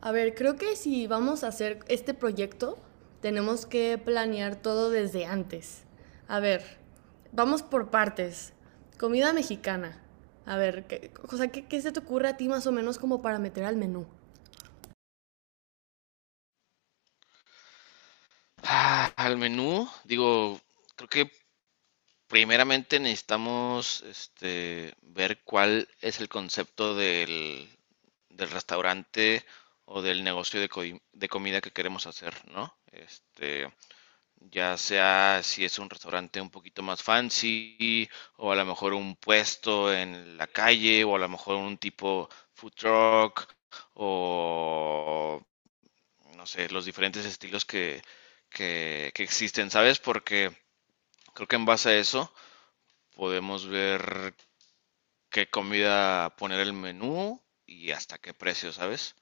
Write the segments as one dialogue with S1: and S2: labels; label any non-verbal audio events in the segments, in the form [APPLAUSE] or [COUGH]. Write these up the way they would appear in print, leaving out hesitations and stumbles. S1: A ver, creo que si vamos a hacer este proyecto, tenemos que planear todo desde antes. A ver, vamos por partes. Comida mexicana. A ver, o sea, ¿qué se te ocurre a ti más o menos como para meter al menú?
S2: Ah, al menú, digo, creo que primeramente necesitamos ver cuál es el concepto del restaurante o del negocio de, de comida que queremos hacer, ¿no? Ya sea si es un restaurante un poquito más fancy o a lo mejor un puesto en la calle o a lo mejor un tipo food truck o no sé, los diferentes estilos que existen, ¿sabes? Porque creo que en base a eso podemos ver qué comida poner el menú y hasta qué precio, ¿sabes?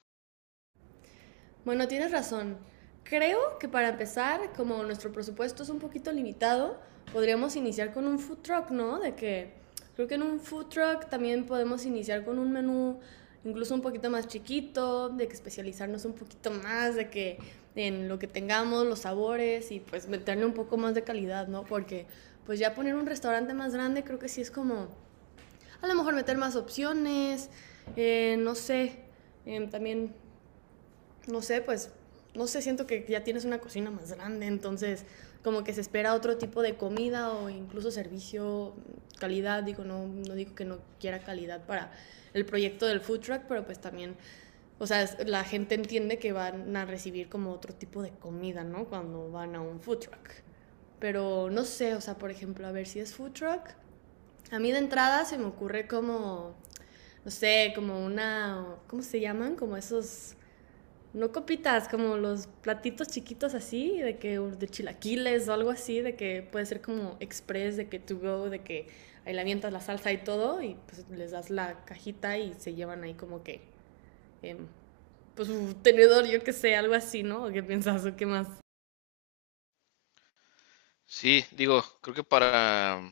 S1: Bueno, tienes razón. Creo que para empezar, como nuestro presupuesto es un poquito limitado, podríamos iniciar con un food truck, ¿no? De que creo que en un food truck también podemos iniciar con un menú incluso un poquito más chiquito, de que especializarnos un poquito más, de que en lo que tengamos, los sabores y pues meterle un poco más de calidad, ¿no? Porque pues ya poner un restaurante más grande creo que sí es como a lo mejor meter más opciones, no sé, también no sé, pues, no sé, siento que ya tienes una cocina más grande, entonces como que se espera otro tipo de comida o incluso servicio, calidad, digo, no, no digo que no quiera calidad para el proyecto del food truck, pero pues también, o sea, la gente entiende que van a recibir como otro tipo de comida, ¿no? Cuando van a un food truck. Pero no sé, o sea, por ejemplo, a ver si es food truck. A mí de entrada se me ocurre como, no sé, como una, ¿cómo se llaman? Como esos no copitas, como los platitos chiquitos así, de que de chilaquiles o algo así, de que puede ser como express, de que to go, de que ahí le avientas la salsa y todo, y pues les das la cajita y se llevan ahí como que, em, pues un tenedor, yo que sé, algo así, ¿no? ¿Qué piensas o qué más?
S2: Sí, digo, creo que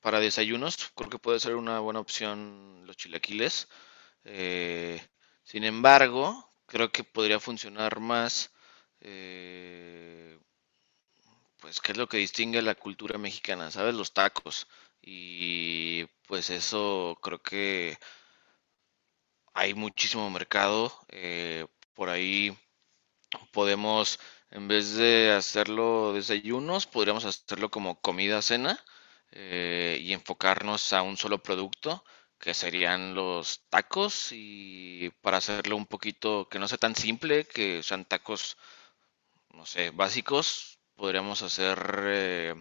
S2: para desayunos, creo que puede ser una buena opción los chilaquiles. Eh, Sin embargo, creo que podría funcionar más eh, pues, ¿qué es lo que distingue la cultura mexicana? ¿Sabes? Los tacos. Y pues eso creo que hay muchísimo mercado. Por ahí podemos, en vez de hacerlo desayunos, podríamos hacerlo como comida, cena, y enfocarnos a un solo producto, que serían los tacos. Y para hacerlo un poquito que no sea tan simple, que sean tacos no sé, básicos, eh,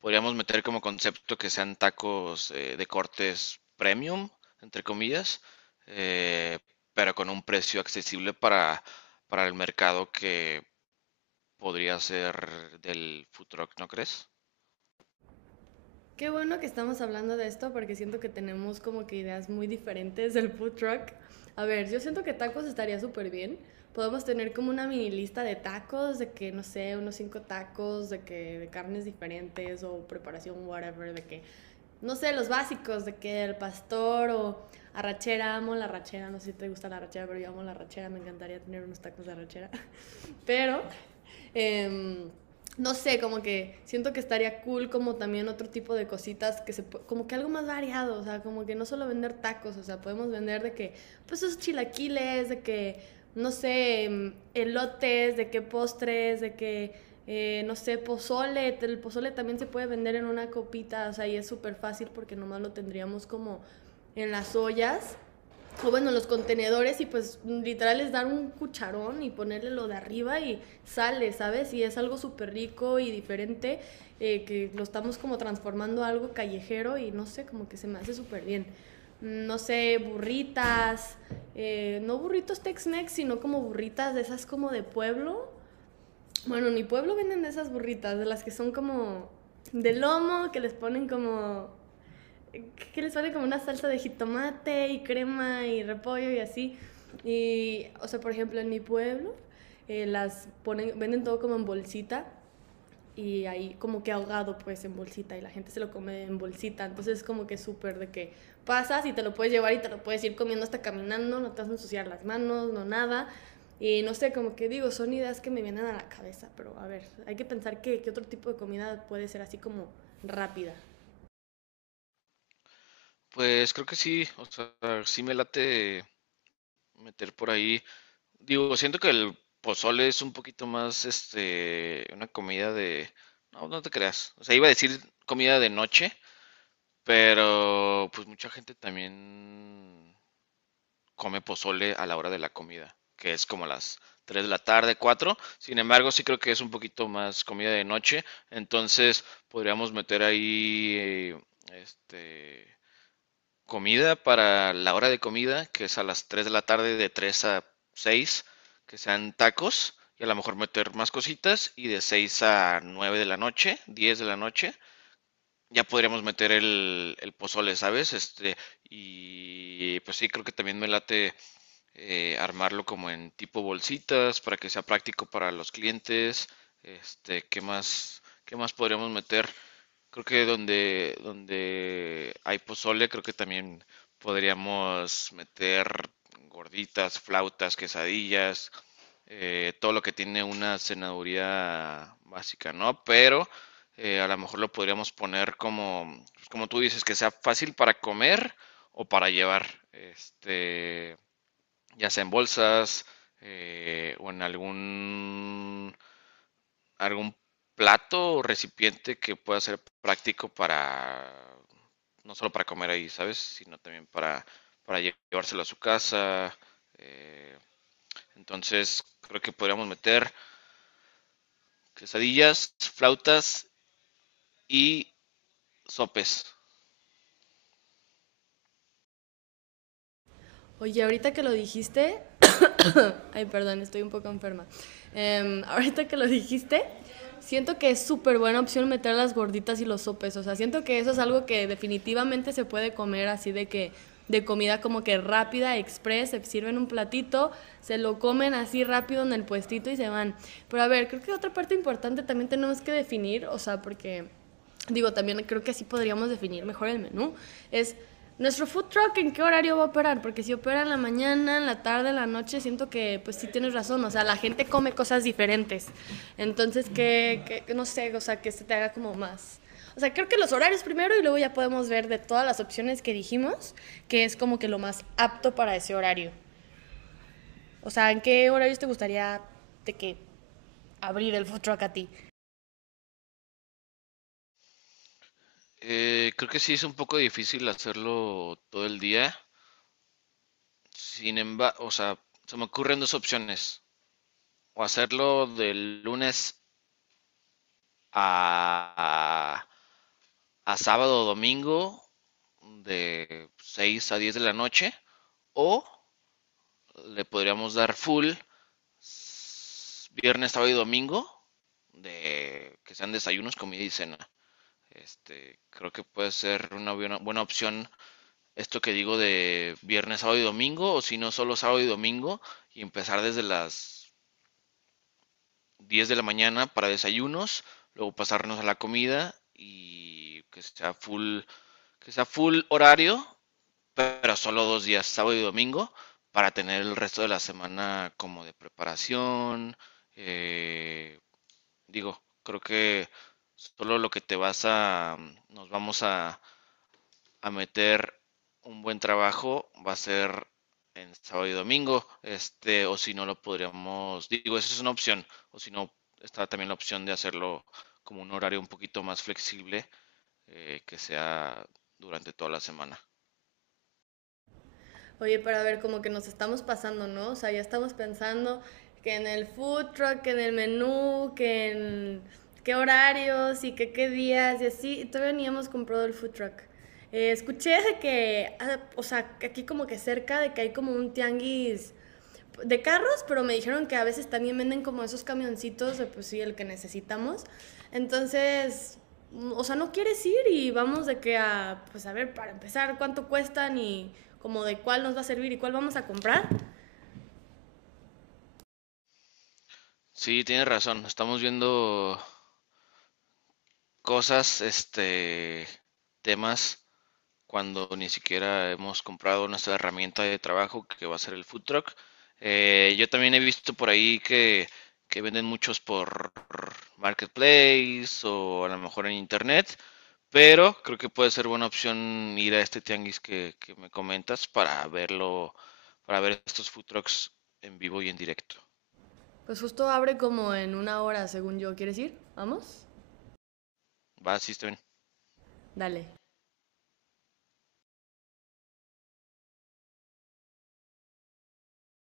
S2: podríamos meter como concepto que sean tacos de cortes premium, entre comillas, eh, pero con un precio accesible para el mercado que podría ser del food truck, ¿no crees?
S1: Qué bueno que estamos hablando de esto porque siento que tenemos como que ideas muy diferentes del food truck. A ver, yo siento que tacos estaría súper bien. Podemos tener como una mini lista de tacos, de que, no sé, unos cinco tacos, de que de carnes diferentes o preparación, whatever, de que, no sé, los básicos, de que el pastor o arrachera, amo la arrachera, no sé si te gusta la arrachera, pero yo amo la arrachera, me encantaría tener unos tacos de arrachera. [LAUGHS] Pero eh, no sé, como que siento que estaría cool como también otro tipo de cositas que se como que algo más variado, o sea, como que no solo vender tacos, o sea, podemos vender de que pues esos chilaquiles, de que no sé, elotes, de que postres, de que no sé, pozole, el pozole también se puede vender en una copita, o sea, y es súper fácil porque nomás lo tendríamos como en las ollas o bueno, los contenedores y pues literal es dar un cucharón y ponerle lo de arriba y sale, ¿sabes? Y es algo súper rico y diferente que lo estamos como transformando a algo callejero y no sé, como que se me hace súper bien. No sé, burritas, no burritos Tex-Mex, sino como burritas de esas como de pueblo. Bueno, en mi pueblo venden de esas burritas, de las que son como de lomo, que les ponen como que les sale como una salsa de jitomate y crema y repollo y así. Y, o sea, por ejemplo, en mi pueblo las ponen, venden todo como en bolsita y ahí como que ahogado pues en bolsita y la gente se lo come en bolsita. Entonces es como que súper de que pasas y te lo puedes llevar y te lo puedes ir comiendo hasta caminando, no te vas a ensuciar las manos, no nada. Y no sé, como que digo, son ideas que me vienen a la cabeza, pero a ver, hay que pensar que otro tipo de comida puede ser así como rápida.
S2: Pues creo que sí, o sea, sí me late meter por ahí. Digo, siento que el pozole es un poquito más, una comida de... No, no te creas. O sea, iba a decir comida de noche, pero pues mucha gente también come pozole a la hora de la comida, que es como las 3 de la tarde, cuatro. Sin embargo, sí creo que es un poquito más comida de noche, entonces podríamos meter ahí este comida para la hora de comida, que es a las 3 de la tarde, de 3 a 6 que sean tacos y a lo mejor meter más cositas, y de 6 a 9 de la noche, 10 de la noche ya podríamos meter el pozole, ¿sabes? Y pues sí, creo que también me late armarlo como en tipo bolsitas para que sea práctico para los clientes. Este, qué más podríamos meter? Creo que donde hay pozole, creo que también podríamos meter gorditas, flautas, quesadillas, todo lo que tiene una cenaduría básica, ¿no? Pero a lo mejor lo podríamos poner como, pues, como tú dices, que sea fácil para comer o para llevar. Este, ya sea en bolsas o en algún plato o recipiente que pueda ser práctico no solo para comer ahí, ¿sabes? Sino también para llevárselo a su casa. eh, entonces, creo que podríamos meter quesadillas, flautas y sopes.
S1: Oye, ahorita que lo dijiste, [COUGHS] ay, perdón, estoy un poco enferma. [LAUGHS] Ahorita que lo dijiste, siento que es súper buena opción meter las gorditas y los sopes. O sea, siento que eso es algo que definitivamente se puede comer así de que de comida como que rápida, express, se sirven un platito, se lo comen así rápido en el puestito y se van. Pero a ver, creo que otra parte importante también tenemos que definir, o sea, porque digo, también creo que así podríamos definir mejor el menú, es nuestro food truck en qué horario va a operar, porque si opera en la mañana, en la tarde, en la noche, siento que pues sí tienes razón, o sea, la gente come cosas diferentes, entonces que no sé, o sea, que se te haga como más. O sea, creo que los horarios primero y luego ya podemos ver de todas las opciones que dijimos, que es como que lo más apto para ese horario. O sea, ¿en qué horarios te gustaría de que abrir el food truck a ti?
S2: Creo que sí es un poco difícil hacerlo todo el día. Sin embargo, o sea, se me ocurren dos opciones. O hacerlo del lunes a, a sábado o domingo de 6 a 10 de la noche, o le podríamos dar full viernes, sábado y domingo, de que sean desayunos, comida y cena. Este, creo que puede ser una buena opción esto que digo de viernes, sábado y domingo, o si no solo sábado y domingo, y empezar desde las 10 de la mañana para desayunos, luego pasarnos a la comida y que sea full horario, pero solo dos días, sábado y domingo, para tener el resto de la semana como de preparación. eh, Digo, creo que solo lo que te vas a, nos vamos a meter un buen trabajo va a ser en sábado y domingo, este, o si no lo podríamos, digo, esa es una opción, o si no, está también la opción de hacerlo como un horario un poquito más flexible, que sea durante toda la semana.
S1: Oye, pero a ver, como que nos estamos pasando, ¿no? O sea, ya estamos pensando que en el food truck, que en el menú, que en qué horarios y que qué días y así, y todavía ni hemos comprado el food truck. Escuché de que, ah, o sea, aquí como que cerca de que hay como un tianguis de carros, pero me dijeron que a veces también venden como esos camioncitos de pues sí, el que necesitamos. Entonces, o sea, no quieres ir y vamos de que a, pues a ver, para empezar, cuánto cuestan y como de cuál nos va a servir y cuál vamos a comprar.
S2: Sí, tienes razón, estamos viendo cosas, temas, cuando ni siquiera hemos comprado nuestra herramienta de trabajo que va a ser el food truck. Yo también he visto por ahí que venden muchos por marketplace o a lo mejor en internet, pero creo que puede ser buena opción ir a este tianguis que me comentas para verlo, para ver estos food trucks en vivo y en directo.
S1: Pues justo abre como en una hora, según yo. ¿Quieres ir? ¿Vamos?
S2: ¿Va, System
S1: Dale.